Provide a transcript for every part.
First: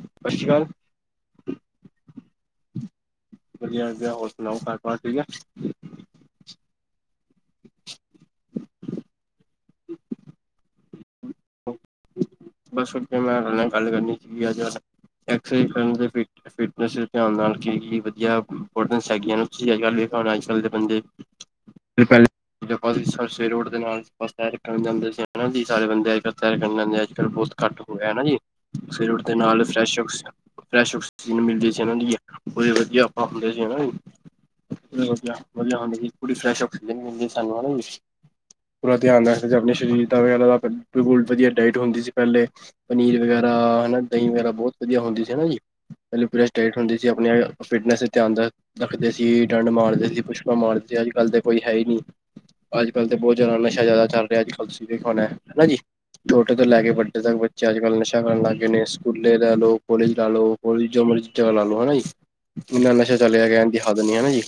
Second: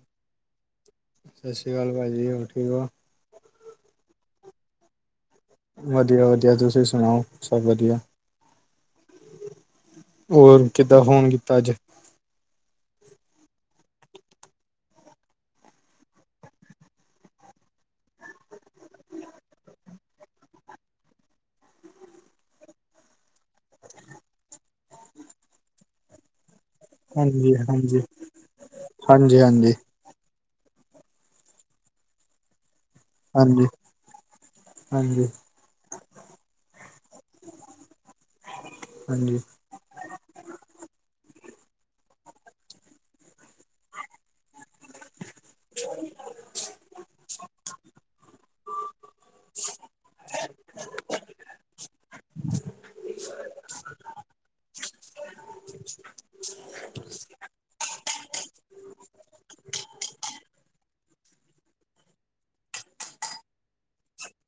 ਸਤਿ ਸ਼੍ਰੀ ਅਕਾਲ। ਸਤਿ ਸ਼੍ਰੀ ਅਕਾਲ ਭਾਜੀ ਹੋਰ ਠੀਕ ਵਧੀਆ ਵਧੀਆ ਹੋਰ ਸੁਣਾਓ ਘਰ ਠੀਕ ਹੈ। ਵਧੀਆ ਵਧੀਆ ਤੁਸੀਂ ਸੁਣਾਓ ਸਭ ਵਧੀਆ ਹੋਰ ਕਿੱਦਾਂ ਫੋਨ ਕੀਤਾ ਅੱਜ ਹੈ ਬਸ ਮੈਂ ਤੁਹਾਡੇ ਨਾਲ ਗੱਲ ਕਰਨੀ ਸੀ ਗੀ ਅੱਜ ਫਿਟਨਸ ਧਿਆਨ ਨਾਲ ਕੀ ਵਧੀਆ ਇਮਪੋਰਟੈਂਟਸ ਹੈਗੀਆਂ ਤੁਸੀਂ ਅੱਜ ਕੱਲ ਵੇਖਿਆ ਅੱਜ ਕੱਲ ਦੇ ਬੰਦੇ ਸਰਸੇ ਰੋਡ ਦੇ ਨਾਲ ਬੱਸ ਸਟੈਂਡ ਰੱਖਣ ਜਾਂਦੇ ਸੀ ਹਨਾ ਜੀ ਸਾਰੇ ਬੰਦੇ ਅੱਜ ਕੱਲ ਤਰ ਕਰ ਲੈਂਦੇ ਅੱਜ ਕੱਲ੍ਹ ਬਹੁਤ ਹਾਂਜੀ ਘੱਟ ਹੋ ਹਾਂਜੀ ਗਿਆ ਜੀ ਸਵੇਰ ਉੱਠਦੇ ਹਾਂਜੀ ਨਾਲ ਹਾਂਜੀ ਫਰੈਸ਼ ਫਰੈਸ਼ਕਸੀਜਨ ਮਿਲਦੀ ਸੀ ਇਹਨਾਂ ਦੀ ਉਹ ਵਧੀਆ ਆ ਹੁੰਦੇ ਜੀ ਹੈ ਹਾਂਜੀ ਨਾ ਹਾਂਜੀ ਜੀ ਵਧੀਆ ਹੁੰਦੀ ਜੀ ਪੂਰੀ ਫਰੈਸ਼ ਅਪ ਸਾਨੂੰ ਹਨਾ ਪੂਰਾ ਧਿਆਨ ਹਾਂਜੀ ਰੱਖਦੇ ਆਪਣੇ ਸਰੀਰ [inaudible] ਬਿਲੁਲ ਵਧੀਆ ਡਾਇਟ ਹੁੰਦੀ ਸੀ ਪਹਿਲੇ ਪਨੀਰ ਵਗੈਰਾ ਹਨਾ ਦਹੀਂ ਵਗੈਰਾ ਬਹੁਤ ਵਧੀਆ ਹੁੰਦੀ ਸੀ ਜੀ, ਪਹਿਲ ਪੂਰਾ ਸਟੇਟ ਹੁੰਦੀ ਸੀ ਆਪਣੀ ਫਿਟਨੈਸ ਤੇ ਧਿਆਨ ਦਾ ਰੱਖਦੇ ਸੀ ਡੰਡ ਮਾਰਦੇ ਸੀ ਪੁਸ਼ਕਾਂ ਮਾਰਦੇ ਸੀ ਅੱਜ ਕੱਲ੍ਹ ਤਾਂ ਕੋਈ ਹੈ ਹੀ ਨਹੀਂ ਅੱਜ ਕੱਲ੍ਹ ਤੇ ਬਹੁਤ ਜਾਿਆਣਾ ਨਸ਼ਾ ਜਿਆਦਾ ਚੱਲ ਰਿਹਾ ਅੱਜ ਕੱਲ ਤੁਸੀਂਖਾਉਣਾ ਹਨਾ ਜੀ ਛੋਟੇ ਤੋਂ ਲੈ ਕੇ ਵੱਡੇ ਤੱਕ ਬੱਚੇ ਅੱਜ ਕੱਲ੍ਹ ਨਸ਼ਾ ਕਰਨ ਲੱਗ ਗਏ ਨੇ ਸਕੂਲੇ ਲਾ ਲਓ ਕੋਲਜ ਲਾ ਲਓ ਹੋ ਜੋ ਮਰਜ਼ੀ ਚਲਾ ਲਾ ਲੋ ਹਨਾ ਜੀ ਇੰਨਾ ਨਸ਼ਾ ਚੱਲਿਆ ਦੀ ਹੱਦ ਨੀ ਹੈ ਜੀ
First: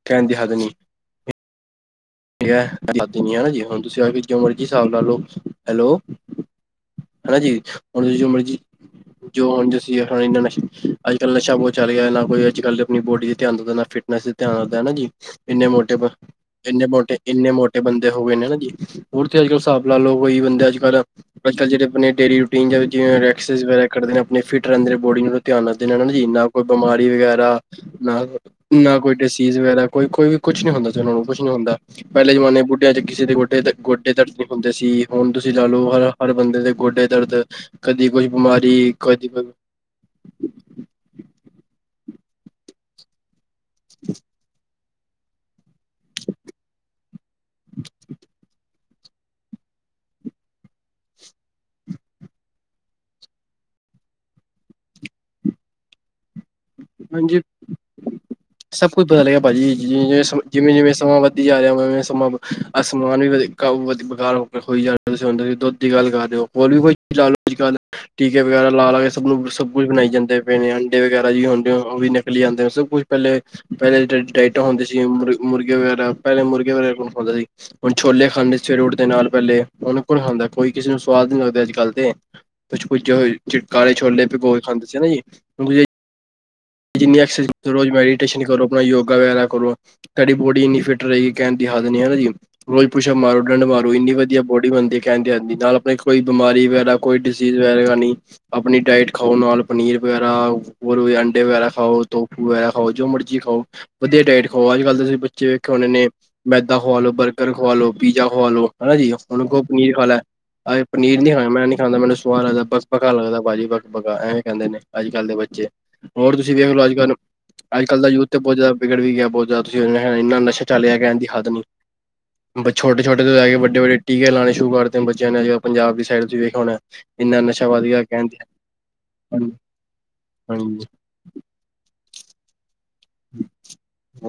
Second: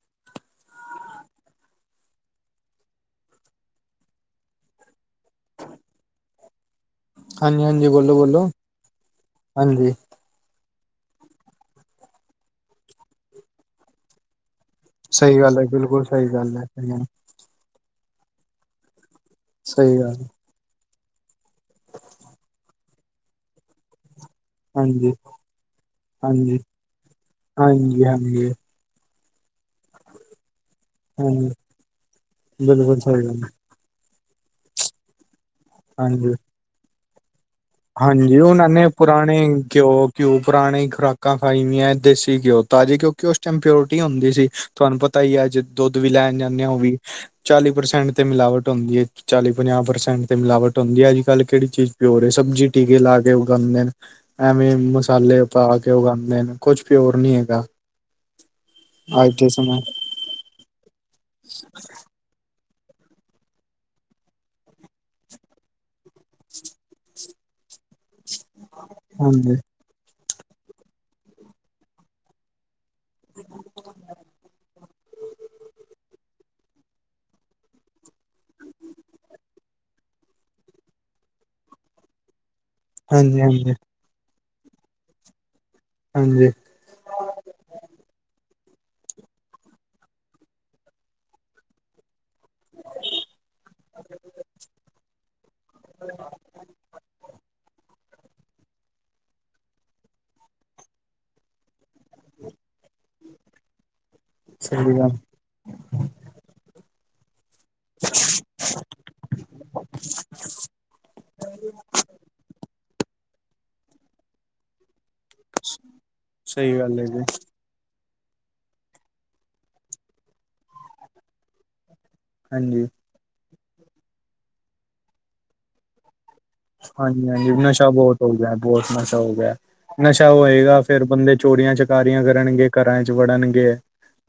[inaudible] ਠੀਕ ਨ ਹੈ ਜੀ ਹੁਣ ਤੁਸੀਂ ਆ ਕੇ ਜੋ ਮਰਜ਼ੀ ਹਿਸਾਬ ਲਾ ਲਓ ਹੈਲੋ ਹਨਾ ਜੀ ਹਾਂਜੀ ਹਾਂਜੀ ਹੁਣ ਬੋਲੋ ਤੁਸੀਂ ਜੋ ਬੋਲੋ ਮਰਜ਼ੀ ਜੋ ਹੁਣ ਹਾਂਜੀ ਦਸੀਂ ਅੱਜ ਕੱਲ ਨਸ਼ਾ ਬਹੁਤ ਚੱਲ ਗਿਆ ਨਾ ਕੋਈ ਅਜ ਕਲ ਆਪਣੀ ਬੋਡੀ ਦੇ ਧਿਆਨ ਦਿੰਦਾ ਨਾ ਫਿਟਨੈਸ ਧਿਆਨ ਰਹਿੰਦਾ ਹਨਾ ਜੀ ਸਹੀ ਗੱਲ ਹੈ ਇੰਨੇ ਮੋਟੇ ਬਿਲਕੁਲ ਸਹੀ ਗੱਲ ਹੈ ਇੰਨੇ ਮੋਟੇ ਇੰਨੇ ਮੋਟੇ ਬੰਦੇ ਹੋ ਗਏ ਨੇ ਹਨਾ ਜੀ ਹੋਰ ਤੇ ਅੱਜ ਕੱਲ੍ਹ ਸਾਬ ਸਹੀ ਲਾਲੋ ਲੋਕ ਗੱਲ ਹੋਈ ਬੰਦੇ ਅੱਜ ਕੱਲ੍ਹ ਅੱਜ ਕੱਲ ਜਿਹੜੇ ਆਪਣੇ ਡੇਲੀ ਰੂਟੀਨ ਜਾਂਵੇ ਦੇ ਨੇ ਆਪਣੇ ਫਿਟ ਰਹਿੰਦੇ ਨੇ ਹਾਂਜੀ ਬੋਡੀ ਨੂੰ ਧਿਆਨ ਰੱਖਦੇ ਨੇ ਹਨਾ ਜੀ ਨਾ ਹਾਂਜੀ ਕੋਈ ਬਿਮਾਰੀ ਵਗੈਰਾ ਹਾਂਜੀ ਨਾ ਹਾਂਜੀ ਨਾ ਕੋਈ ਡਿਸੀਜ਼ ਵਗੈਰਾ ਕੋਈ, ਕੋਈ ਵੀ ਕੁਛ ਨੀ ਹੁੰਦਾ ਸੀ। ਉਹਨਾਂ ਨੂੰ ਕੁੱਛ ਨੀ ਹਾਂਜੀ ਹੁੰਦਾ। ਪਹਿਲੇ ਜਮਾਨੇ ਬੁੱਢਿਆਂ ਬਿਲਕੁਲ ਚ ਕਿਸੇ ਸਹੀ ਦੇ ਗੱਲ ਗੋਡੇ- ਕਿੱਤੇ ਗੋਡੇ ਦਰਦ ਨੀ ਹੁੰਦੇ ਸੀ। ਹੁਣ ਤੁਸੀਂ ਲਾ ਲਓ। ਹਰ, ਹਰ ਹਾਂਜੀ ਬੰਦੇ ਦੇ ਗੋਡੇ ਦਰਦ- ਕਦੀ ਹਾਂਜੀ, ਕੋਈ ਜੀ ਉਹਨਾਂ ਨੇ ਬਿਮਾਰੀ ਕਦੀ ਪੁਰਾਣੇ ਕੋਈ ਘਿਓ -ਘਿਉ ਪੁਰਾਣੇ ਖੁਰਾਕ- ਖੁਰਾਕਾਂ ਖਾਈ ਦੀਆਂ। ਦੇਸੀ ਘਿਓ ਤਾਜ਼ੀ ਕਿਉਕਿ ਉਸ ਟਾਈਮ ਪਿਓਰਟੀ ਹੁੰਦੀ ਸੀ। ਤੁਹਾਨੂੰ ਪਤਾ ਹੀ ਅੱਜ ਦੁੱਧ ਵੀ ਲੈਣ ਜਾਂਦੇ ਹੋ। ਉਹ ਵੀ। ਚਾਲੀ ਪ੍ਰਸੈਂਟ ਤੇ ਮਿਲਾਵਟ ਹੁੰਦੀ ਹੈ। ਚਾਲੀ ਪੰਜਾਹ ਪ੍ਰਸੈਂਟ ਤੇ ਮਿਲਾਵਟ ਹੁੰਦੀ ਹੈ। ਅੱਜ ਕੱਲ੍ਹ ਕਿਹੜੀ ਚੀਜ਼ ਪਿਓਰ ਏ। ਸਬਜ਼ੀ ਟੀਕੇ ਲਾ ਕੇ ਉਗਾਉਂਦੇ ਨੇ, ਐਵੇਂ ਮਸਾਲੇ ਪਾ ਕੇ ਉਗਾਉਂਦੇ ਨੇ। ਕੁਛ ਪਿਓਰ ਨਹੀਂ ਹਾਂਜੀ, ਹੈਗਾ ਸਭ ਕੁਛ ਪਤਾ ਅੱਜ ਲਗਾ ਦੇ ਭਾਜੀ ਸਮੇਂ ਜਿਵੇਂ ਸਬ - ਜਿਵੇਂ, ਜਿਵੇਂ ਸਮਾਂ ਵੱਧਦੀ ਜਾ ਰਿਹਾ ਵੇ। ਸਮਾਂ ਆ ਸਮਾਨ ਵੀ ਵਧ ਵਕਾਓ, ਬੇਕਾਰਾਰ ਹੋ ਹੋਈ ਜਾ- ਤੁਹੀਂ ਦੁੱਧ ਦੀ ਗੱਲ ਕਰਦੇ ਹੋ। ਹੋਰ ਵੀ ਕੋਈ ਲਾਲ ਦੀ ਗੱਲ ਟੀਕੇ ਵਗੈਰਾ ਲਾ ਲਾ ਕੇ ਸਭ ਨੂੰ ਹਾਂਜੀ ਸਬ - ਕੁਛ ਬਣਾਈ ਜਾਂਦੇ, ਪਏ ਨੇ ਅੰਡੇ ਵਗੈਰਾ ਵੀ ਹੁਣ 'ਤੇ ਉਹ ਵੀ ਨਿਕਲੀ ਆਂਦੇ, ਸਭ ਕੁਛ- ਪਹਿਲੇ -ਪਹਿਲੇ ਡਾਇਟਾਂ ਹੁੰਦੀ ਸੀ। ਮੁਰਗੇ, ਮੁਰਗੇ ਵਗੈਰਾ, ਪਹਿਲੇ ਮੁਰਗੇ ਵਗੈਰਾ ਕੌਣ ਖਾਉਂਦਾ ਸੀ। ਹੁਣ ਛੋਲੇ ਖਾਂਦੇ ਸਵੇਰੇ ਉੱਠਦੇ ਨਾਲ ਪਹਿਲੇ, ਹੁਣ ਕੌਣ ਖਾਂਦਾ। ਕੋਈ ਕਿਸੇ ਨੂੰ ਸਵਾਦ ਨੀ ਲੱਗਦਾ। ਅੱਜ ਕੱਲ 'ਤੇ- ਕੁੱਛ ਪੁੱਜੇ ਹੋਏ ਹਾਂਜੀ ਚਿਟ- ਹਾਂਜੀ ਕਾਲੇ ਛੋਲੇ ਪਿਗੋ ਕੇ ਖਾਂਦੇ ਸੀ ਨਾ ਜੀ - ਹਾਂਜੀ ਜਿੰਨੀ ਐਕਰਸ ਰੋਜ਼ ਮੈਡੀਟੇਸ਼ਨ ਕਰੋ। ਆਪਣਾ ਯੋਗਾ ਵਗੈਰਾ ਕਰੋ। ਸਾਡੀ ਬੋਡੀ ਇੰਨੀ ਫਿੱਟ ਰਹੇਗੀ ਕਹਿਣ ਦੀ ਹੱਦ ਨਹੀ ਹੈਨਾ ਜੀ। ਰੋਜ਼ਪੂਸ਼ ਅੱਪ ਮਾਰੋ, ਡੰਡ ਮਾਰੋ। ਇੰਨੀ ਵਧੀਆ ਬੋਡੀ ਬਣਦੀ ਹੈ ਕਹਿੰਦੇ ਆ ਜਾਂਦੀ ਨਾਲ ਆਪਣੇ ਕੋਈ ਬਿਮਾਰੀ ਵਗੈਰਾ ਕੋਈ। ਚੀਜ਼ ਵੈਣੀ ਆਪਣੀ ਡਾਇਟ ਖਾਓ ਨਾਲ ਪਨੀਰ ਵਗੈਰਾ। [inaudible] ਜਿਵੇਂ ਸਹੀ ਗੱਲ ਕਿ ਉਹਨਾਂ ਨੇ ਮੈਦਾ ਖਵਾ ਲੋ, ਬਰਗਰ ਖਵਾ ਲੋ, ਪੀਜ਼ਾ ਖਵਾ ਲੋ। ਹਾਂ ਜੀ। ਉਹਨੂੰ ਕਹੋ ਪਨੀਰ ਖਾ ਲੈ। ਆ ਏ, ਪਨੀਰ ਨੀ ਖਾਣਾ, ਮੈਂ ਨੀ ਖਾਂਦਾ। ਮੈਨੂੰ ਸਵਾਦ ਏਦਾਂ ਬਕਬਕਾ ਲਗਦਾ। ਭਾਜੀ ਬਕ ਬਕਾ ਐਵੇਂ ਕਹਿੰਦੇ ਨੇ। ਅੱਜ ਕੱਲ੍ਹ ਦੇ ਬੱਚੇ। ਹੋਰ ਤੁਸੀਂ ਵੇਖ ਸਹੀ ਲੋ ਅੱਜ ਗੱਲ ਹੈ ਕੱਲ੍ਹ। ਜੀ ਅੱਜ ਕੱਲ ਦਾ ਯੂਥ ਨਮਤੇ ਬਹੁਤ ਜ਼ਿਆਦਾ ਵਿਗੜ ਵੀ ਗਿਆ। ਬਹੁਤ ਜ਼ਿਆਦਾ ਤੁਸੀਂ ਇੰਨਾ ਨਸ਼ਾ ਚੱਲ ਰਿਹਾ ਹੈ, ਕਹਿਣ ਦੀ ਹੱਦ ਨਹੀਂ। ਬਸ ਹਾਂਜੀ ਛੋਟੇ-ਛੋਟੇ ਤੋਂ ਲੈ ਕੇ ਵੱਡੇ- ਵੱਡੇ ਟੀਕੇ ਲਾਣੇ ਸ਼ੁਰੂ ਕਰਤੇ। ਬੱਚਿਆਂ ਨੇ ਅੱਜ-ਕੱਲ ਪੰਜਾਬ ਦੀ ਸਾਈਡ ਚ ਵੀ। ਹਾਂ ਜੀ ਹਾਂ ਜੀ ਨਸ਼ਾ ਬਹੁਤ ਹੋ ਗਿਆ। ਬਹੁਤ ਨਸ਼ਾ ਹੋ ਹੱਦ ਨਹੀਂ। ਗਿਆ। ਨਸ਼ਾ ਹੋਏਗਾ ਫੇਰ ਬੰਦੇ। ਚੋਰੀਆਂ ਚਕਾਰੀਆਂ ਕਰਨਗੇ। ਘਰਾਂ ਚ ਵੜਨਗੇ।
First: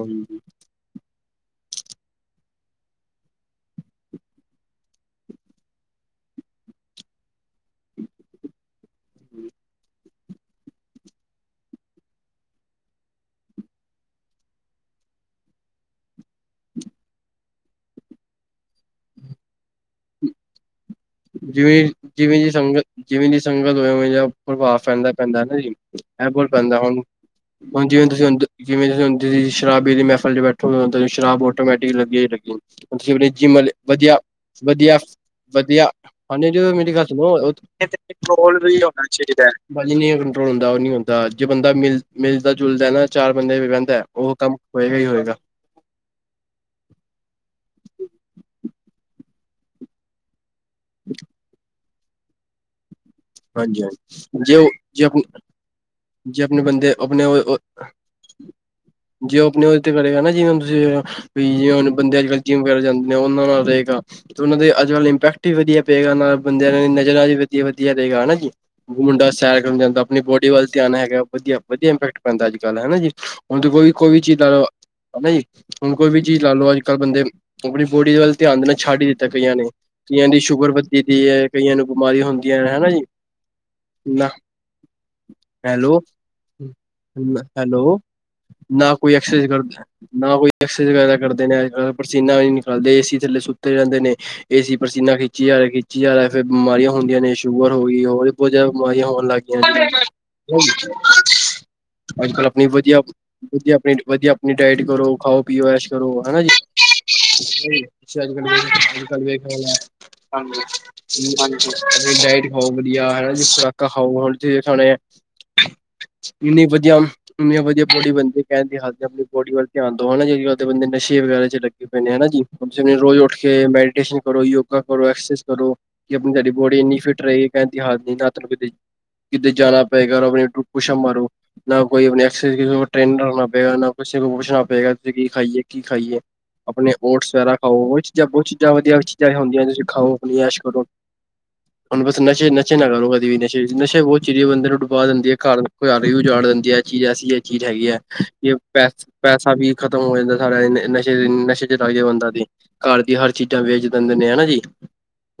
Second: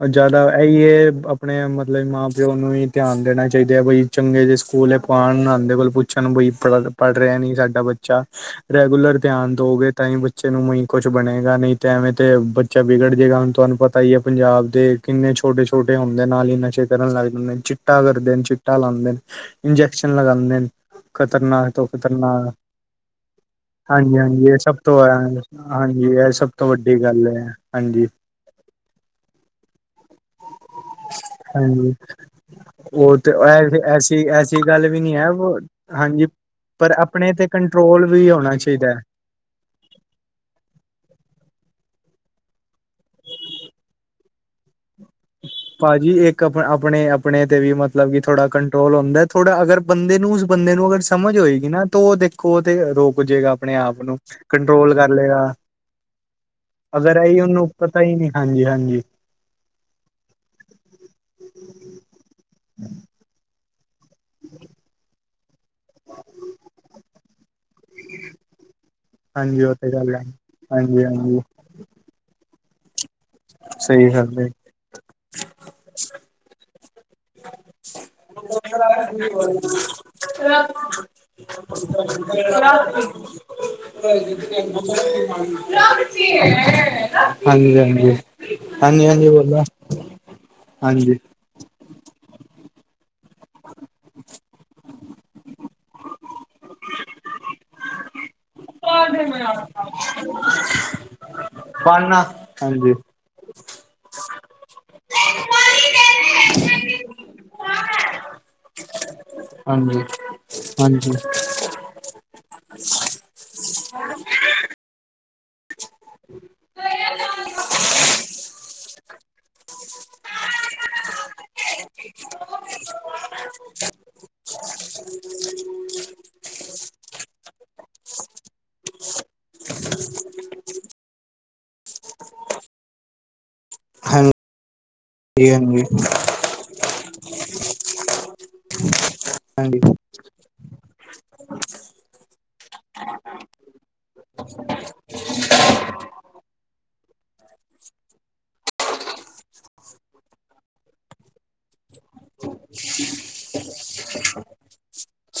ਉਹ ਜਿਆਦਾ। ਇਹੀ ਏ ਆਪਣੇ ਮਤਲਬ ਮਾਂ ਪਿਓ ਨੂੰ ਵੀ ਧਿਆਨ ਦੇਣਾ ਚਾਹੀਦਾ ਹੈ। ਬਈ ਚੰਗੇ ਜਿਹੇ ਸਕੂਲੇ ਪਾਣ ਨਾਦੇਬਲ ਪੂਲ। ਬੱਚਿਆਂ ਨੂੰ ਕੋਈ ਪੜ੍ਹ ਪੜ੍ਹ ਰਿਹਾ ਨੀ ਸਾਡਾ ਬੱਚਾ। ਰੈਗੂਲਰ ਧਿਆਨ ਦਓਗੇ ਤਾਂ ਹੀ ਬੱਚੇ ਨੂੰ ਉਹੀ ਕੁਝ ਬਣੇਗਾ ਨਹੀਂ ਤੇ ਐਵੇਂ ਤੇ ਬਚ। ਬੱਚਾ ਬਿਗੜ ਜੇਗਾ ਹੁਣ ਤੁਹਾਨੂੰ ਪਤਾ ਹੀ ਏ। ਪੰਜਾਬ ਦੇ ਕਿੰਨੇ ਛੋਟੇ ਛੋਟੇ ਹੁੰਦੇ ਨਾਲ ਹੀ ਨਸ਼ੇ ਕਰਨ ਲੱਗ ਜਾਂਦੇ ਹੁੰਦੇ ਨੇ ਚ। ਚਿੱਟਾ ਕਰਦੇ, ਚਿੱਟਾ ਲਾਂਂਦੇ ਨੇ ਇੰਜੈਕਸ਼ਨ ਲਗਾਉਂਦੇ। ਖਤਰਨਾਕ ਜਿਵੇਂ ਤੋਂ। ਜਿਵੇਂ ਖ਼ਤਰਨਾਕ ਦੀ ਸੰਗਤ ਜਿਵੇਂ ਦੀ ਸੰਗਤ ਹੋਵੇ, ਓਵੇਂ ਹਾਂਜੀ ਜਿਹਾ ਹਾਂਜੀ ਇਹ ਸਭ ਪ੍ਰਭਾਵ ਤੋਂ ਪੈਂਦਾ, ਪੈਂਦਾ ਹੈਨਾ ਜੀ ਹਾਂਜੀ ਇਹ ਪਰ। ਸਭ ਤੋਂ ਪੈਂਦਾ ਵੱਡੀ ਹੁਣ ਗੱਲ ਹੈ ਹੁਣ ਜਿਵੇਂ ਹਾਂਜੀ ਤੁਸੀਂ ਹੁਣ, ਜਿਵੇਂ ਤੁਸੀਂ ਸ਼ਰਾਬ ਦੀ ਮਹਿਫਲ ਚ ਬੈਠ। ਹੁਣ ਤੇ ਸ਼ਰਾਬ ਹਾਂਜੀ ਆਟੋਮੈਟਿਕ ਲੱਗੀ ਦੇਖੋ। ਉਹ ਸਿਵਲੇ ਤੇ ਜਿਮ ਵਾਲੇ ਵਧੀਆ ਵਧੀਆ ਵਧੀਆ। ਹਾਂ ਜੀ। ਹਾਂਜੀ [unintelligible] ਭਾਜੀ ਚਾਹੀਦਾ ਹੈ ਨਹੀਂ ਕੰਟਰੋਲ ਹੁੰਦਾ। ਉਹ ਨੀ ਹੁੰਦਾ। ਜੇ ਬੰਦਾ ਮਿਲ ਮਿਲਦਾ ਜੁਲਦਾ ਨਾ ਚਾਰ ਬੰਦਿਆਂ ਚ ਬਹਿੰਦਾ। ਉਹ ਕੰਮ ਹੋਏਗਾ ਹੀ ਹੋਏਗਾ। ਭਾਜੀ ਇੱਕ ਆਪਣੇ-ਆਪਣੇ ਤੇ ਵੀ ਮਤਲਬ ਕਿ ਥੋੜਾ ਕੰਟਰੋਲ ਹੁੰਦਾ। ਥੋੜਾ ਅਗਰ ਬੰਦੇ ਨੂੰ। ਬੰਦੇ ਨੂੰ ਅਗਰ ਸਮਝ ਹੋਏਗੀ ਨਾ ਤਾਂ ਉਹ ਦੇਖੋ ਉਹ 'ਤੇ ਰੋਕ। ਪੁੱਜੇਗਾ। ਆਪਣੇ ਹਾਂਜੀ ਆਪ ਨੂੰ ਹਾਂਜੀ ਜੇ ਕੰਟਰੋਲ ਜੇ ਕਰ ਆਪਣੇ ਲਏਗਾ। ਜੇ ਆਪਣੇ ਬੰਦੇ ਅਗਰ ਆਈ ਆਪਣੇ ਉਹਨੂੰ ਪਤਾ ਹੀ ਨਹੀਂ। ਹਾਂ ਜੀ, ਹਾਂ ਜੀ। ਜੇ ਉਹ ਆਪਣੇ ਉਹਦੇ ਤੇ ਕਰੇਗਾ, ਨਾ ਜਿਵੇਂ ਹੁਣ ਤੁਸੀਂ ਵੀ। ਜਿਵੇਂ ਬੰਦੇ ਅੱਜ ਕੱਲ ਜਿੰਮ ਵਗੈਰਾ ਜਾਂਦੇ ਨੇ, ਉਹਨਾਂ ਨਾਲ ਰਹੇਗਾ। 'ਤੇ ਉਹਨਾਂ ਦੇ ਅੱਜ ਕੱਲ ਇੰਪੈਕਟ ਵੀ ਵਧੀਆ ਪਏਗਾ। ਬੰਦਿਆਂ ਦੀ ਨਜ਼ਰਾਂ ਵੀ ਵਧੀਆ। ਤੇ ਗਾਣਾ ਜੀ ਮੁੰਡਾ ਸੈਰ ਹਾਂਜੀ ਉਹ ਕਰਨ ਤੇ ਜਾਂਦਾ। ਗੱਲ ਆਪਣੀ ਹੈ ਬੋਡੀ ਵੱਲ ਧਿਆਨ ਹਾਂਜੀ ਹੈਗਾ ਹਾਂਜੀ ਵਧੀਆ। ਵਧੀਆ ਇਪੈਕਟ ਪੈਂਦਾ ਅੱਜ ਕੱਲ ਹੈਨਾ ਜੀ, ਹੁਣ ਦੇਖੋ ਜੀ ਸਹੀ ਕੋਈ ਵੀ ਚੀਜ਼ ਗੱਲ ਦਾ। ਓ ਬਾਈ, ਹੁਣ ਕੋਈ ਵੀ ਚੀਜ਼ ਲਾ ਲੋ। ਕੱਲ੍ਹ ਬੰਦੇ ਆਪਣੀ ਬੋਡੀ ਵੱਲ ਧਿਆਨ ਦੇਣਾ ਛੱਡ ਹੀ ਦਿੱਤਾ ਕਈਆਂ ਨੇ। ਕਈਆਂ ਦੀ ਸ਼ੂਗਰ ਵੱਧਦੀ ਪਈ ਹੈ। ਕਈਆਂ ਨੂੰ ਬਿਮਾਰੀਆਂ ਹੁੰਦੀਆਂ ਏ। [inaudible] [unintelligible] ਹੈਲੋ ਹੈਲੋ ਹਾਂਜੀ-ਹਾਂਜੀ। ਨਾ ਕੋਈ ਐਕਸਰਸਾਈਜ਼ ਕਰਦ, ਨਾ ਕੋਈ ਐਕਸਰਸਾਈਜ਼ ਵਗੈਰਾ ਹਾਂਜੀ ਕਰਦੇ ਨੇ, ਅੱਜ-ਕੱਲ ਪਸੀਨਾ ਵੀ ਨਿਕਾਲਦੇ, ਏਸੀ ਥੱਲੇ ਸੁੱਤੇ ਰਹਿੰਦੇ ਨੇ। ਏਸੀ ਪਸੀਨਾ ਖਿੱਚੀ ਜਾ ਰਿਹਾ, ਖਿੱਚੀ ਜਾ ਰਿਹਾ, ਫਿਰ ਬਿਮਾਰੀਆਂ ਹੁੰਦੀਆਂ ਨੇ, ਸ਼ੂਗਰ ਹੋ ਗਈ ਹੋਰ ਬਹੁਤ ਜਿਆਦਾ ਬਿਮਾਰੀਆਂ ਹੋਣ ਲੱਗ ਗਈਆਂ ਸੀ। ਪੜਨਾ ਅੱਜ ਕੱਲ ਆਪਣੀ ਹਾਂਜੀ ਵਧੀਆ। ਵਧੀਆ। ਆਪਣੀ ਵਧੀਆ ਆਪਣੀ ਡਾਇਟ ਕਰੋ। ਖਾਓ ਪੀਓ ਐਸ਼ ਕਰੋ ਹੈਨਾ ਜੀ। ਹਾਂਜੀ ਨਹੀਂ ਤੁਸੀਂ ਅੱਜ ਕੱਲ ਵੇਖ। ਅੱਜ ਕੱਲ ਵੇਖ। ਹਾਂਜੀ ਹਾਂਜੀ ਡਾਇਟ ਖਾਓ ਵਧੀਆ ਹੈਨਾ ਜ ਖੁਰਾਕਾਂ ਖਾਓ ਹੁਣ ਖਾਣੇ ਆ [inaudible] ਇੰਨੀਆਂ ਵਧੀਆ ਬੋਡੀ ਬਦੇ ਕਹਿੰਦੇ ਹੁੰਦੇ। ਆਪ ਬੋਡੀ ਵੱਲ ਧਿਆਨ ਦਿਉ ਹੈਨਾ ਜਿਦੇ ਬੰਦੇ ਨਸ਼ੇ ਵਗੈਰਾ ਚ ਲੱਗੇ। ਹਨਾ ਜਿਵੇਂ ਰੋਜ਼ ਉੱਠ ਕੇ ਮੈਡੀਟੇਸ਼ਨ ਕਰੋ, ਯੋਗਾ ਕਰੋ ਐਕਸਰਸੀਜ ਕਰੋ। ਕਿ ਆਪਣੀ ਸਾਡੀ ਬੋਡੀ ਇੰਨੀ ਫਿੱਟ ਰਹੇਗੀ ਕਿ ਦੀ ਹਾਲਤ ਨਹੀਂ। ਕਿਤੇ ਜਾਣਾ ਪੈ ਗਿਆ। ਔਰ ਆਪਣੇ ਤੇ ਪੁੱਛ ਅੱਪ ਮਾਰੋ। ਨਾ ਕੋਈ ਐਕਸਰਸਾਈਜ਼ ਟ੍ਰੇਨਰ ਰੱਖਣਾ ਪਏਗਾ। ਨਾ ਕਿਸੇ ਕੋ ਪੁੱਛਣਾ ਪਏਗਾ। ਕੀ ਖਾਈਏ, ਕੀ ਹਾਂਜੀ ਖਾਈਏ, ਆਪਣੇ ਓਟਸ ਵਗੈਰਾ ਖਾਓ। ਉਹ ਚੀਜ਼ਾਂ ਬਹੁਤ ਚੀਜ਼ਾਂ ਵਧੀਆ ਵਿੱਚ - ਹੁੰਦੀਆਂ, ਤੁਸੀਂ ਹਾਂਜੀ ਖਾਉ -ਪਿਉ ਐਸ਼ ਕਰੋ। ਹੁਣ ਬਸ, ਨਸ਼ੇ-ਨਸ਼ੇ ਨਾ ਕਰੋ, ਕਦੇ ਵੀ ਨਸ਼ੇ, ਨਸ਼ੇ ਉਹ ਚੀਜ਼ ਏ, ਬੰਦੇ ਨੂੰ ਡੁਬਾ ਦਿੰਦੀ ਏ, ਘਰ ਉਹ ਘਾਰ ਵੀ ਉਜਾੜ ਦਿੰਦੀ ਹੈ, ਇਹ ਚੀਜ਼ ਐਸੀ, ਇਹ ਚੀਜ਼ ਹੈਗੀ ਏ। ਯੇ, ਪੈ ਪੈਸਾ ਵੀ ਖਤਮ ਹੋ ਜਾਂਦਾ ਸਾਡਾ, ਨਸ਼ੇ-ਨਸ਼ੇ'ਚ ਲਗਦੇ ਬੰਦਾ ਤੇ। ਘਰ ਦੀ ਹਰ ਚੀਜ਼ਾਂ ਵੇਚ ਦਿੰਦੇ ਨੇ, ਹਨਾ ਜੀ।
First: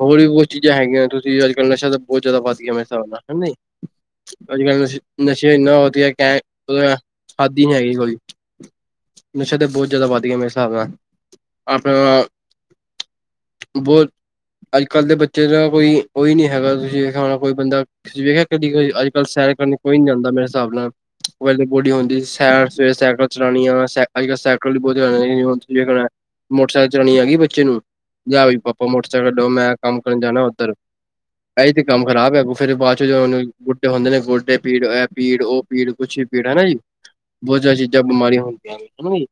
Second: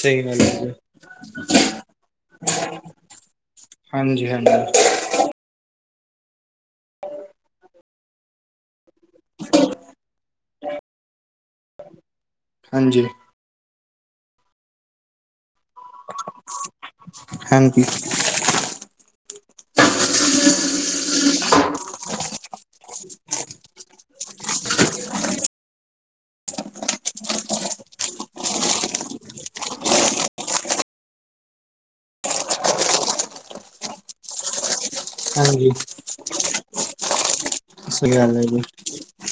ਹੋਰ ਵੀ, ਗੱਲ ਬਹੁਤ ਹੈ ਚੀਜ਼ਾਂ ਹੈਗੀਆਂ ਤੁਸੀਂ ਅੱਜ-ਕੱਲ ਨਸ਼ਾ ਤਾਂ ਬਹੁਤ ਜਿਆਦਾ ਵੱਧ ਗਿਆ, ਮੇਰੇ ਹਿਸਾਬ ਨਾਲ ਹਨਾ। ਜੀ ਹਾਂਜੀ ਹਾਂਜੀ ਅੱਜ-ਕੱਲ ਨਸ਼ੇ ਇੰਨਾ ਹੋ, ਹੈ ਕੈ, ਹਾੱਦੀ ਨੀ ਹੈਗੀ ਕੋਈ। ਨਸ਼ੇ ਤਾਂ ਬਹੁਤ ਜ਼ਿਆਦਾ ਵੱਧ ਗਿਆ ਮੇਰੇ ਹਿਸਾਬ ਨਾਲ, ਆਪਣਾ ਹਾਂਜੀ। ਬਹੁ ਅੱਜ-ਕੱਲ੍ਹ ਦੇ ਬੱਚੇ ਦਾ ਕੋਈ, ਉਹੀ ਨਹੀਂ ਹੈਗਾ, ਤੁਸੀ ਮੇਰੇ ਹਿਸਾਬ ਨਾਲ ਕੋਈ ਬੰਦਾ ਹਾਂਜੀ ਤੁਸੀਂ ਵੇਖਿਆ ਘਈ ਅੱਜ-ਕੱਲ ਸੈਰ ਕਰਨ ਕੋਈ ਨੀ ਜਾਂਦਾ, ਮੇਰੇ ਹਿਸਾਬ ਨਾਲ। ਬੋਡੀ ਹੁੰਦੀ ਸੈਰ, ਸਵੇਰੇ ਸਾਈਕਲ ਚਲਾਣੀਆਂ ਅੱਜ-ਕੱਲ ਸਾਈਕਲ ਬਹੁਤ ਮੋਟਰਸਾਈਕਲ ਚਲਾਉਣੀ ਹੈਗੀ ਬੱਚੇ ਨੂੰ, ਲਿਆ ਵੀ ਪਾਪਾ ਮੋਟਰਸਾਈਕਲ ਦੋ, ਮੈਂ, ਕੰਮ ਕਰਨ ਜਾਣਾ ਉੱਧਰ ਇਹਹੀ ਤੇ ਕੰਮ ਖ਼ਰਾਬ ਹੈ, ਫੇਰ ਬਾਅਦ'ਚ ਗੁੱਟੇ ਹੁੰਦੇ ਨੇ, ਗੋਡੇ ਪੀੜ, ਇਹ ਪੀੜ, ਉਹ ਹਾਂਜੀ ਪੀੜ ਕੁਛ ਵੀ ਭੀੜ ਹਨਾ ਜੀ। ਬਹੁਤਿਆ ਚੀਜ਼ਾਂ ਸਹੀ ਗੱਲ ਬਿਮਾਰੀਆਂ ਹੈ ਜੀ ਹੁੰਦੀਆਂ ਨੇ, ਹਨਾ ਜੀ।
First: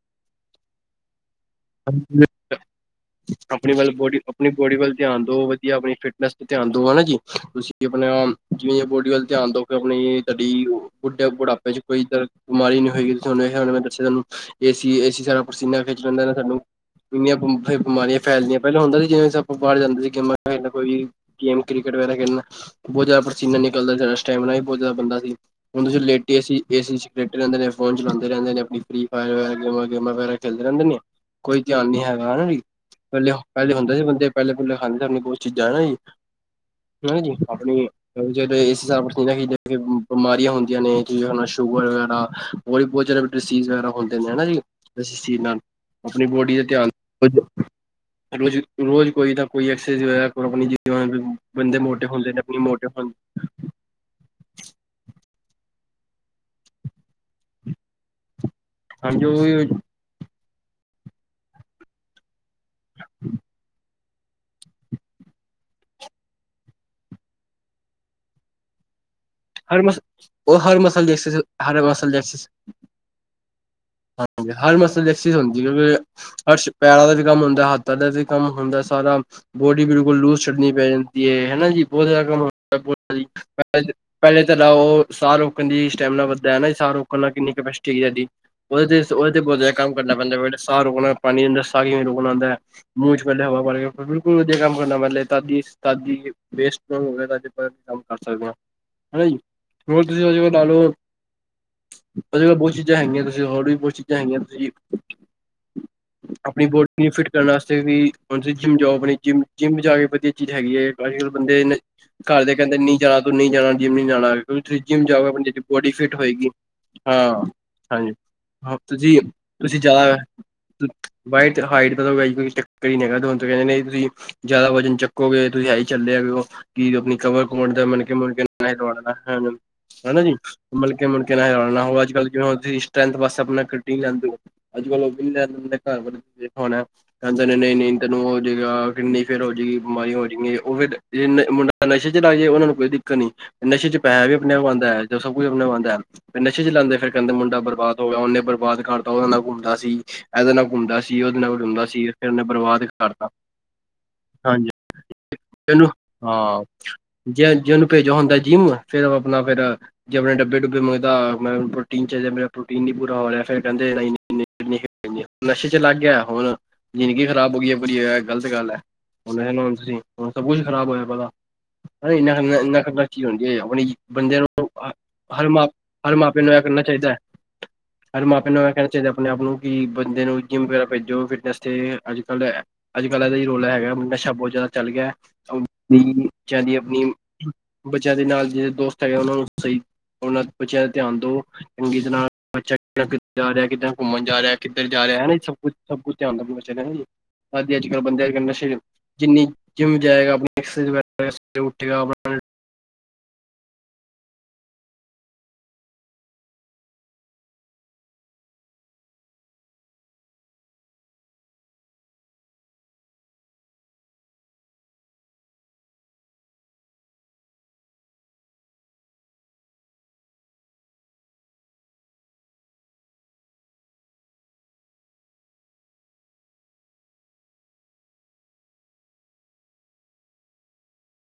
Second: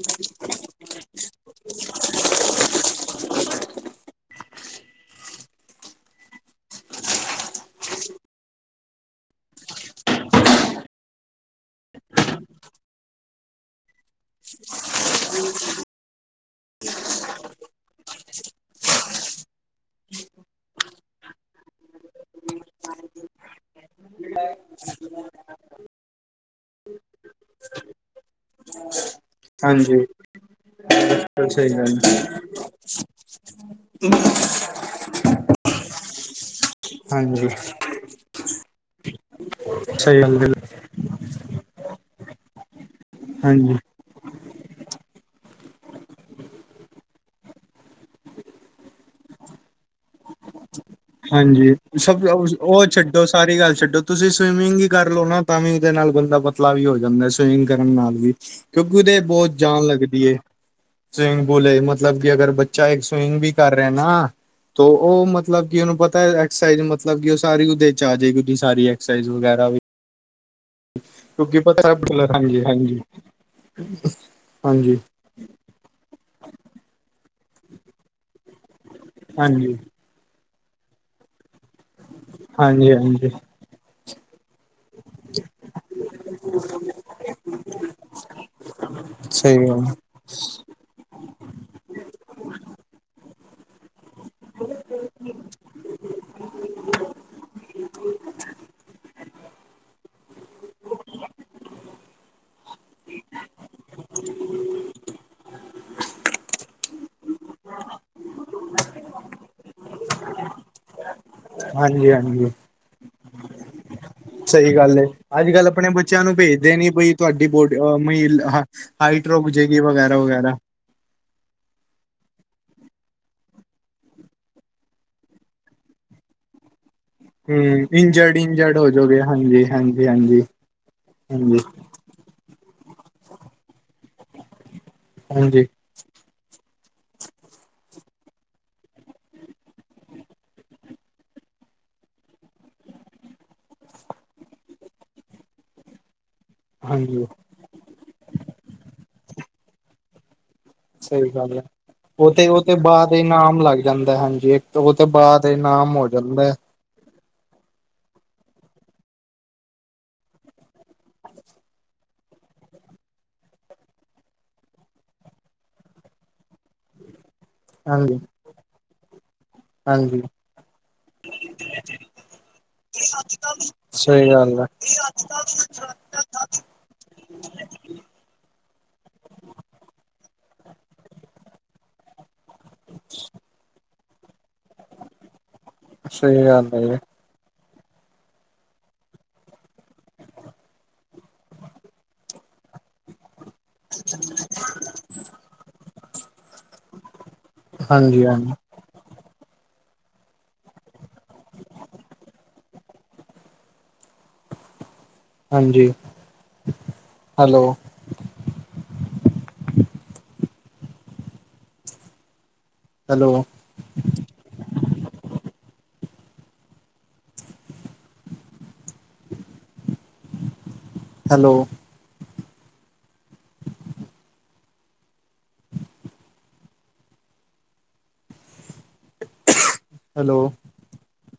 ਹ [unintelligible] ਆਪਣੀ ਵੱਲ, ਬੋਡੀ, ਆਪਣੀ ਬੋਡੀ ਵੱਲ ਧਿਆਨ ਦੋ, ਵਧੀਆ ਆਪਣੀ ਫਿਟਨੈਸ ਧਿਆਨ ਦੋ, ਹਨਾ ਜੀ। ਤੁਸੀਂ ਆਪਣਾ ਜਿਵੇਂ ਬੋਡੀ ਵੱਲ ਧਿਆਨ ਦੋਂਗੇ ਕਿ ਆਪਣੀ ਤੁਹਾਡੀ ਬੁਡੁ ਵਿੱਚ ਕੋਈ ਬਿਮਾਰੀ ਨਹੀਂ ਹੋਈਗੀ, ਤੁਹਾਨੂੰ ਇਹ ਮ ਦੱਸਿਆ ਤੁਹਾਨੂੰ ਏਸੀ, ਏਸੀ ਸਾਡਾ ਪਸੀਨਾ ਖਿੱਚ ਲੇਂਦਾ ਨਾ, ਸਾਨੂੰ ਏਨੀਆਂ ਬਿਮਾਰੀਆਂ ਫੈਲਦੀਆਂ, ਪਹਿਲਾਂ ਹੁੰਦਾ ਸੀ, ਜਿਵੇਂ, ਆਪਾਂ ਬਾਹਰ ਜਾਂਦੇ ਸੀ ਗੇਮਾਂ ਖੇਲਣਾ ਕੋਈ ਵੀ ਗੇਮ ਕ੍ਰਿਕਟ ਵਗੈਰਾ ਖੇਡਣਾ, ਬਹੁਤ ਜ਼ਿਆਦਾ ਪਸੀਨਾ ਨਿਕਲਦਾ ਸਟੈਮਨਾ ਵੀ ਬਹੁਤ ਜ਼ਿਆਦਾ ਬਨਦਾ ਸੀ। ਹੁਣ ਤੁਸੀਂ ਲੇਟੇ, ਏਸੀ'ਚ ਰਹਿੰਦੇ ਨੇ, ਫੋਨ ਚਲਾਉਂਦੇ ਰਹਿੰਦੇ ਨੇ, ਆਪਣੀ ਫ੍ਰੀ ਫਾਇਰੇ ਗੇਮਾਂ, ਹਾਂਜੀ ਗੇਮਾਂ ਵਗੈਰਾ ਖੇਲਦੇ ਰਹਿੰਦੇ ਨੇ, ਕੋਈ ਸਹੀ ਧਿਆਨ ਗੱਲ ਨੀ ਹੈਗਾ ਹਨਾ ਪਹਿਲੇ, ਪਹਿਲੇ ਹੁੰਦਾ ਸੀ, ਬੰਦੇ ਪਹਿਲੇ-ਪਹਿਲੇ ਖਾਂਦੇ ਸੀ, ਆਪਣੀ ਕੁਛ ਚੀਜ਼ਾਂ ਨਾ ਜੀ। ਹਨਾ ਜੀ, ਹਾਂਜੀ ਆਪਣੀ ਜ ਇਸ ਹਿਸਾਬ ਨਾ ਸਹੀ ਬਿਮਾਰੀਆਂ ਗੱਲ ਹੁੰਦੀਆਂ ਨੇ, ਜਿਵੇਂ ਸ਼ੂਗਰ ਵਗੈਰਾ ਹੋਰ ਵੀ, ਬਹੁਤ ਜਿਆ ਡਿਸੀਜ਼ ਹਾਂਜੀ ਵਗੈਰਾ ਹੁੰਦੀ ਹਨਾ ਜੀ, ਅ ਨਾਲ ਆਪਣੀ ਬੋਡੀ ਦਾ ਧਿਆਨ ਰੋਜ਼, ਰੋਜ਼ ਕੋਈ ਤਾਂ ਕੋਈ ਐਕਸਰਸਾਈਜ਼ ਆਪਣੀ ਜੀਵਨ ਹਾਂਜੀ। ਬੰਦੇ ਮੋਟੇ ਸਭ ਹੁੰਦੇ ਨੇ ਆਪਣੇ ਉਹ ਮੋਟੇ ਹੁੰਦੇ ਛੱਡੋ, ਸਾਰੀ ਗੱਲ ਛੱਡੋ ਤੁਸੀਂ ਸਵੀਮਿੰਗ ਹੀ ਕਰ ਲਓ ਨਾ, ਤਾਂ ਵੀ ਉਹਦੇ ਨਾਲ ਬੰਦਾ ਪਤਲਾ ਵੀ ਹੋ ਜਾਂਦਾ, ਸਵੀਮਿੰਗ ਕਰਨ ਨਾਲ ਵੀ ਕਿਉਂਕਿ, ਉਹਦੇ ਹਾਂਜੀ ਬਹੁਤ ਉਹ ਜਾਨ ਲੱਗਦੀ ਏ, ਸਵੀਮਿੰਗ ਪੂਲ ਮਤਲਬ ਕਿ, ਅਗਰ ਬ ਚਾਏ ਸਵਿਮਿੰਗ ਵੀ ਕਰ ਰਹੇ ਨਾ, ਤੋ, ਉਹ ਮਤਲਬ ਕਿ, ਉਹਨੂੰ ਪਤਾ ਐਕਸਰਸਾਈਜ਼ ਮਤਲਬ ਉਹ ਸਾਰੀ ਉਹਦੇ'ਚ ਆ ਜਾਏਗੀ। ਸਾਰੀ ਐਕਸਾਈਜ਼ ਵਗੈਰਾ ਵੀ ਹਰ ਮਸ ਉਹ ਹਰ ਮਸਲ ਦੀ ਐਕਸੀ ਕਿਉਂਕਿ ਹਰ ਪਤਾ ਹੈ। ਮਸਲ ਦੀ ਐਕਸਸ ਹਾਂਜੀ ਹਾਂਜੀ ਹਾਂਜੀ, ਹਰ ਮਸਲ ਦੇ ਹ ਕਿਉਂਕਿ, ਹਰ ਪੈਰਾਂ ਦਾ ਵੀ ਕੰਮ ਹੁੰਦਾ, ਹੱਥਾ ਦਾ ਵੀ ਕੰਮ ਹੁੰਦਾ, ਸਾਰਾ ਹਾਂਜੀ ਬੋਡੀ ਬਿਲ ਲੂਜ ਛੱਡਨੀ ਪੈ ਜਾਂਦੀ ਹੈ, ਹਨਾ ਜੀ, ਬਹੁਤ ਜ਼ਿਆਦਾ ਕੰਮ ਹਾਂਜੀ ਹਾਂਜੀ ਪਹਿਲੇ ਤਾਂ ਨਾ ਉਹ ਸਾਹ ਰੋਕਣ ਦੀ ਸਟੈਮਨਾ ਵੱਧਦਾ ਹੈ ਨਾ, ਸਾਹ ਰੋਕਣ ਨਾਲ ਕਿੰਨੀ ਕੈਪਸਟੀ ਇਹਦੀ? ਉਹਦੇ ਤੇ, ਓਹਦੇ ਤੇ, ਸਹੀ ਬਹੁਤ ਜਿਆਦਾ ਗੱਲ ਕੰਮ ਕਰਨਾ ਪੈਂਦਾ ਬੇਟੇ ਸਾਹ ਰੋਕਣਾ, ਪਾਣੀ ਅੰਦਰ ਸਾਹ ਕਿਵੇਂ ਰੋਕਣਾ ਹੁੰਦਾ। ਮੂੰਹ'ਚ ਪਹਲੇ ਹਵਾ ਪਰ ਕੇ, ਬਿਲਕੁਲ ਵਧੀਆ ਕੰਮ ਕਰਨਾ ਪੈਂਦਾ, ਤਦੀ, ਤਦ ਇ ਵੇਸਟ ਨਾ ਹੋਵੇ ਤਾਂ, ਕਿਦਾ ਕੰਮ ਕਰ ਸਕਦੇ ਹਾਂ। ਹਨਾ ਜੀ, ਬਲ ਤੁਸੀਂ ਵਜ ਲ ਲੋ [unintelligible] ਓਹਦੇ ਕੋਲ ਬਹੁਤ ਚੀਜ਼ਾਂ ਹੈਗੀਆਂ, ਤੁਸੀਂ ਹੋਰ ਵੀ, ਬਹੁਤ ਚੀਜ਼ਾਂ ਹੈਗੀਆਂ ਤੁਸੀਂ ਆਪਣੀ ਬੋਡੀ ਨੂੰ ਫਿਟ ਕਰਨ ਵਾਸਤੇ ਵੀ, ਹੁਣ ਤੁਸੀ ਜਿੰਮ ਜਾਓ, ਆਪਣੀ ਜਿਮ, ਜਿੰਮ ਜਾਕੇ ਵਧੀਆ ਚੀਜ਼ ਹੈਗੀ ਹੈ। ਅੱਜ- ਕੱਲ ਬੰਦੇ ਇਨੇ, ਹਾਂਜੀ ਹਾਂਜੀ ਘਰਦੇ ਕਹਿੰਦੇ ਨਹੀਂ ਜਾਣਾ, ਤੂੰ ਨਹੀਂ ਜਾਣਾ ਜਿਮ ਨੀ ਜਾਣਾ ਸਹੀ ਤੁਸੀਂ ਗੱਲ ਜਿੰਮ ਏ ਜਾਓਗੇ, ਆਪਣੀ ਅੱਜ ਜੇੜੀ ਕੱਲ੍ਹ ਆਪਣੇ ਬੋਡੀ ਫਿਟ ਬੱਚਿਆਂ ਨੂੰ ਹੋਏਗੀ, ਭੇਜਦੇ ਨੀ ਬਈ ਹਾਂ ਤੁਹਾਡੀ ਬੋਡੀ ਹਾਂਜੀ। ਤੁਸੀਂ ਹਾਈਟ ਰੁਕ ਜਾਏਗੀ ਤੁਸੀਂ ਚਲਾ ਵਗੈਰਾ ਹੋ ਵਗੈਰਾ [unintelligible] ਭਾਈ ਹਾਈਟ ਦਾ ਤਾਂ ਵੈਸੇ ਵੀ ਕੋਈ ਚੱਕਰ ਹੀ ਨਹੀਂ ਹੈਗਾ, ਤੁਹਾਨੂੰ ਕਹਿੰਦੇ ਨੇ ਤੁਸੀਂ? ਜਿਆਦਾ ਵਜਨ ਚੱਕੋਗੇ, ਤੁਸੀਂ ਇਹੀ ਝਲਲੇ ਹੈਗੇ ਹੋ? ਕਿ ਆਪਣੀ ਕਮਰ- ਕੁਮਰ ਦੇ ਹਮ ਮਨਕੇ ਇੰਜਰਡ ਮੁਨਕੇ ਇੰਜਰਡ ਹੋ ਰੋਲਣਾ ਜਾਓਗੇ ਹੈਨਾ ਹਾਂਜੀ ਹਾਂਜੀ ਜੀ। ਹਾਂਜੀ ਮਣਕੇ- ਮੁਣਕੇ ਨਾ ਹਾਂਜੀ ਹਿਲਾ ਲੇਣਾ, ਉਹ ਅੱਜ ਕੱਲ ਜ ਸ ਵ ਆਪਣਾਟੀ ਲੈਂਦੇ ਹੋ ਅੱਜ ਕੱਲ ਉਹ ਵੀ ਲ ਹਾਂਜੀ [unintelligible] ਕਹਿੰਦੇ ਨਹੀਂ- ਨਹੀਂ ਤੈਨੂੰ ਹੋ ਜਾਏਗਾ। ਕਿੰਨੀ ਫਿਰ ਹੋ ਜਾਏਗੀ, ਬਿਮਾਰੀਆਂ ਹੋ ਜਾਣਗੀ, ਉਹ ਫਿਰ ਮੁੰਡਾ, ਤਾਂ ਨਸ਼ੇ ਚ ਲੱਗ ਜਾਏ, ਉਹਨਾਂ ਨੂੰ ਕੋਈ? ਨਸ਼ੇ ਚ ਪੈਸਾ ਵੀ, ਆਪਣੇ ਆਪ ਆਉਂਦਾ ਹੈ, ਸਭ ਕੁੱਝ ਆਪਣੇ ਆਪ ਆਉਂਦਾ ਹੈ, ਨਸ਼ੇ ਚ ਲਗਦੇ ਫਿਰ ਹਾਂਜੀ ਕਹਿੰਦੇ ਮੁੰਡਾ ਬਰਬਾਦ। ਹੋ ਗਿਆ, ਉਹਨੇ ਬਰਬਾਦ ਕਰਤਾ, ਉਹਦੇ ਨਾਲ ਘੁੰਮਦਾ ਸੀ। ਇਹਦੇ ਨਾਲ ਘੁੰਮਦਾ ਸੀ ਸਹੀ ਉਹਦੇ ਨਾਲ ਗੱਲ ਹੈ, ਘੁੰਮਦਾ ਸੀ ਫਿਰ ਉਹ ਉਹਨੇ ਤੇ ਉਹ ਤੇ ਬਰਬਾਦ ਬਾਅਦ ਇਹ ਕਰਤਾ ਨਾਮ ਲੱਗ ਜਾਂਦਾ। ਹਾਂਜੀ ਉਹ ਤੋਂ ਬਾਅਦ ਇ ਇਹਨੂੰ ਨਾਮ ਹੋ ਜਾਂਦਾ ਹੈ। ਹਾਂ ਜੇ ਜਿਹਨੂੰ ਭੇਜਿਆ ਹੁੰਦਾ। ਜਿੰਮ, ਫਿਰ ਆਪਣਾ ਫਿਰ ਜੇ ਆਪਣੇ ਡੱਬੇ- ਡੁੱਬੇ ਮੰਗਦਾ, ਮੈਨੂੰ ਪ੍ਰੋਟੀਨ ਚਾਹੀਦਾ, ਮੇਰਾ ਪ੍ਰੋਟੀਨ ਨਹੀ ਪੂਰਾ ਹੋ ਰਿਹਾ। ਫਿਰ ਕਹਿੰਦੇ ਕਿਨ੍ਹੀ ਕੁ ਪਈ, ਨਸ਼ੇ ਚ ਲੱਗ ਗਿਆ। ਹੁਣ? ਜ਼ਿੰਦਗੀ ਖ਼ਰਾਬ ਹੋ, ਗਈ ਹੈ। ਆਪਣੀ ਹਾਂਜੀ ਇਹ ਗ਼ਲਤ ਗੱਲ ਹੈ। ਤੁਸੀਂ, ਹਾਂਜੀ ਹੁਣ ਸਭ ਕੁਛ ਖ਼ਰਾਬ ਹੋਇਆ ਪਿਆ ਓਦਾਂ। ਇਹਨਾਂ? ਸਹੀ ਗੱਲ ਹੈ। ਅਹ, ਹਰ ਮਾਂ ਹਾਂ ਹਰ ਮਾਪੇ ਨੂੰ ਇਹ ਕਰਨਾ ਚਾਹੀਦਾ ਹੈ [unintelligible] ਹਰ ਮਾਂਪਿਆਂ ਨੂੰ ਇਹ ਕਹਿਣਾ ਚਾਹੀਦਾ, ਆਪਣੇ ਆਪ ਨੂੰ- ਕਿ ਬੰਦੇ ਨੂੰ ਜਿੰਮ ਵਗੈਰਾ, ਭੇਜੋ ਫਿਟਨੈਸ ਤੇ। ਅੱਜ ਕੱਲ੍ਹ ਐ ਅੱਜ ਕੱਲ੍ਹ ਇਹਦਾ ਹੀ ਰੌਲਾ ਹੈਗਾ? ਨਸ਼ਾ ਬਹੁਤ ਜ਼ਿਆਦਾ ਚੱਲ ਗਿਆ। ਨਹੀਂ ਵੀਰੇ ਸਹੀ ਗੱਲ ਚਲਦੀ ਹੈ ਆਪਣੀ [unintelligible] ਬੱਚਿਆਂ ਦੇ ਨਾਲ ਜਿਹੜੇ ਦੋਸਤ ਹੈਗੇ। ਉਹਨਾਂ ਨੂੰ ਸਹੀ- ਉਹਨਾਂ ਬੱਚਿਆਂ ਦਾ ਧਿਆਨ ਦਿਓ, ਚੰਗੀ ਤਰਾ। ਬੱਚਾ ਕਿੱਦਾਂ ਕਿੱਧਰ ਜਾ ਰਿਹਾ, ਕਿੱਦਾਂ ਘੁੰਮਣ ਜਾ ਰਿਹਾ, ਕਿੱਧਰ ਜਾ ਰਿਹਾ, ਹੈਨਾ ਜੀ ਸਭ ਕੁੱਛ? ਸਭ ਕੁੱਝ ਧਿਆਨ ਦੋ ਆਪਣੇ ਬੱਚੇ ਦਾ ਨਾਂ ਜੀ, ਹਾਂਜੀ, ਅੱਜ ਕੱਲ ਬੰਦਿਆਂ ਅੱਜ ਕੱਲ ਨਸ਼ੇ? ਜਿੰਨੀ ਜਿੰਮ ਜਾਏਗਾ, ਆਪਣੀ ਐਕਸਰਸਾਈਜ਼ ਵਗ਼ੈਰਾ ਕਰੇਗ, ਸਵੇਰੇ ਉਠੇਗਾ, ਆਪਣਾ। ਹਾਂਜੀ! ਹੈਲੋ? ਹੈਲੋ? ਹੈਲੋ? ਹੈਲੋ?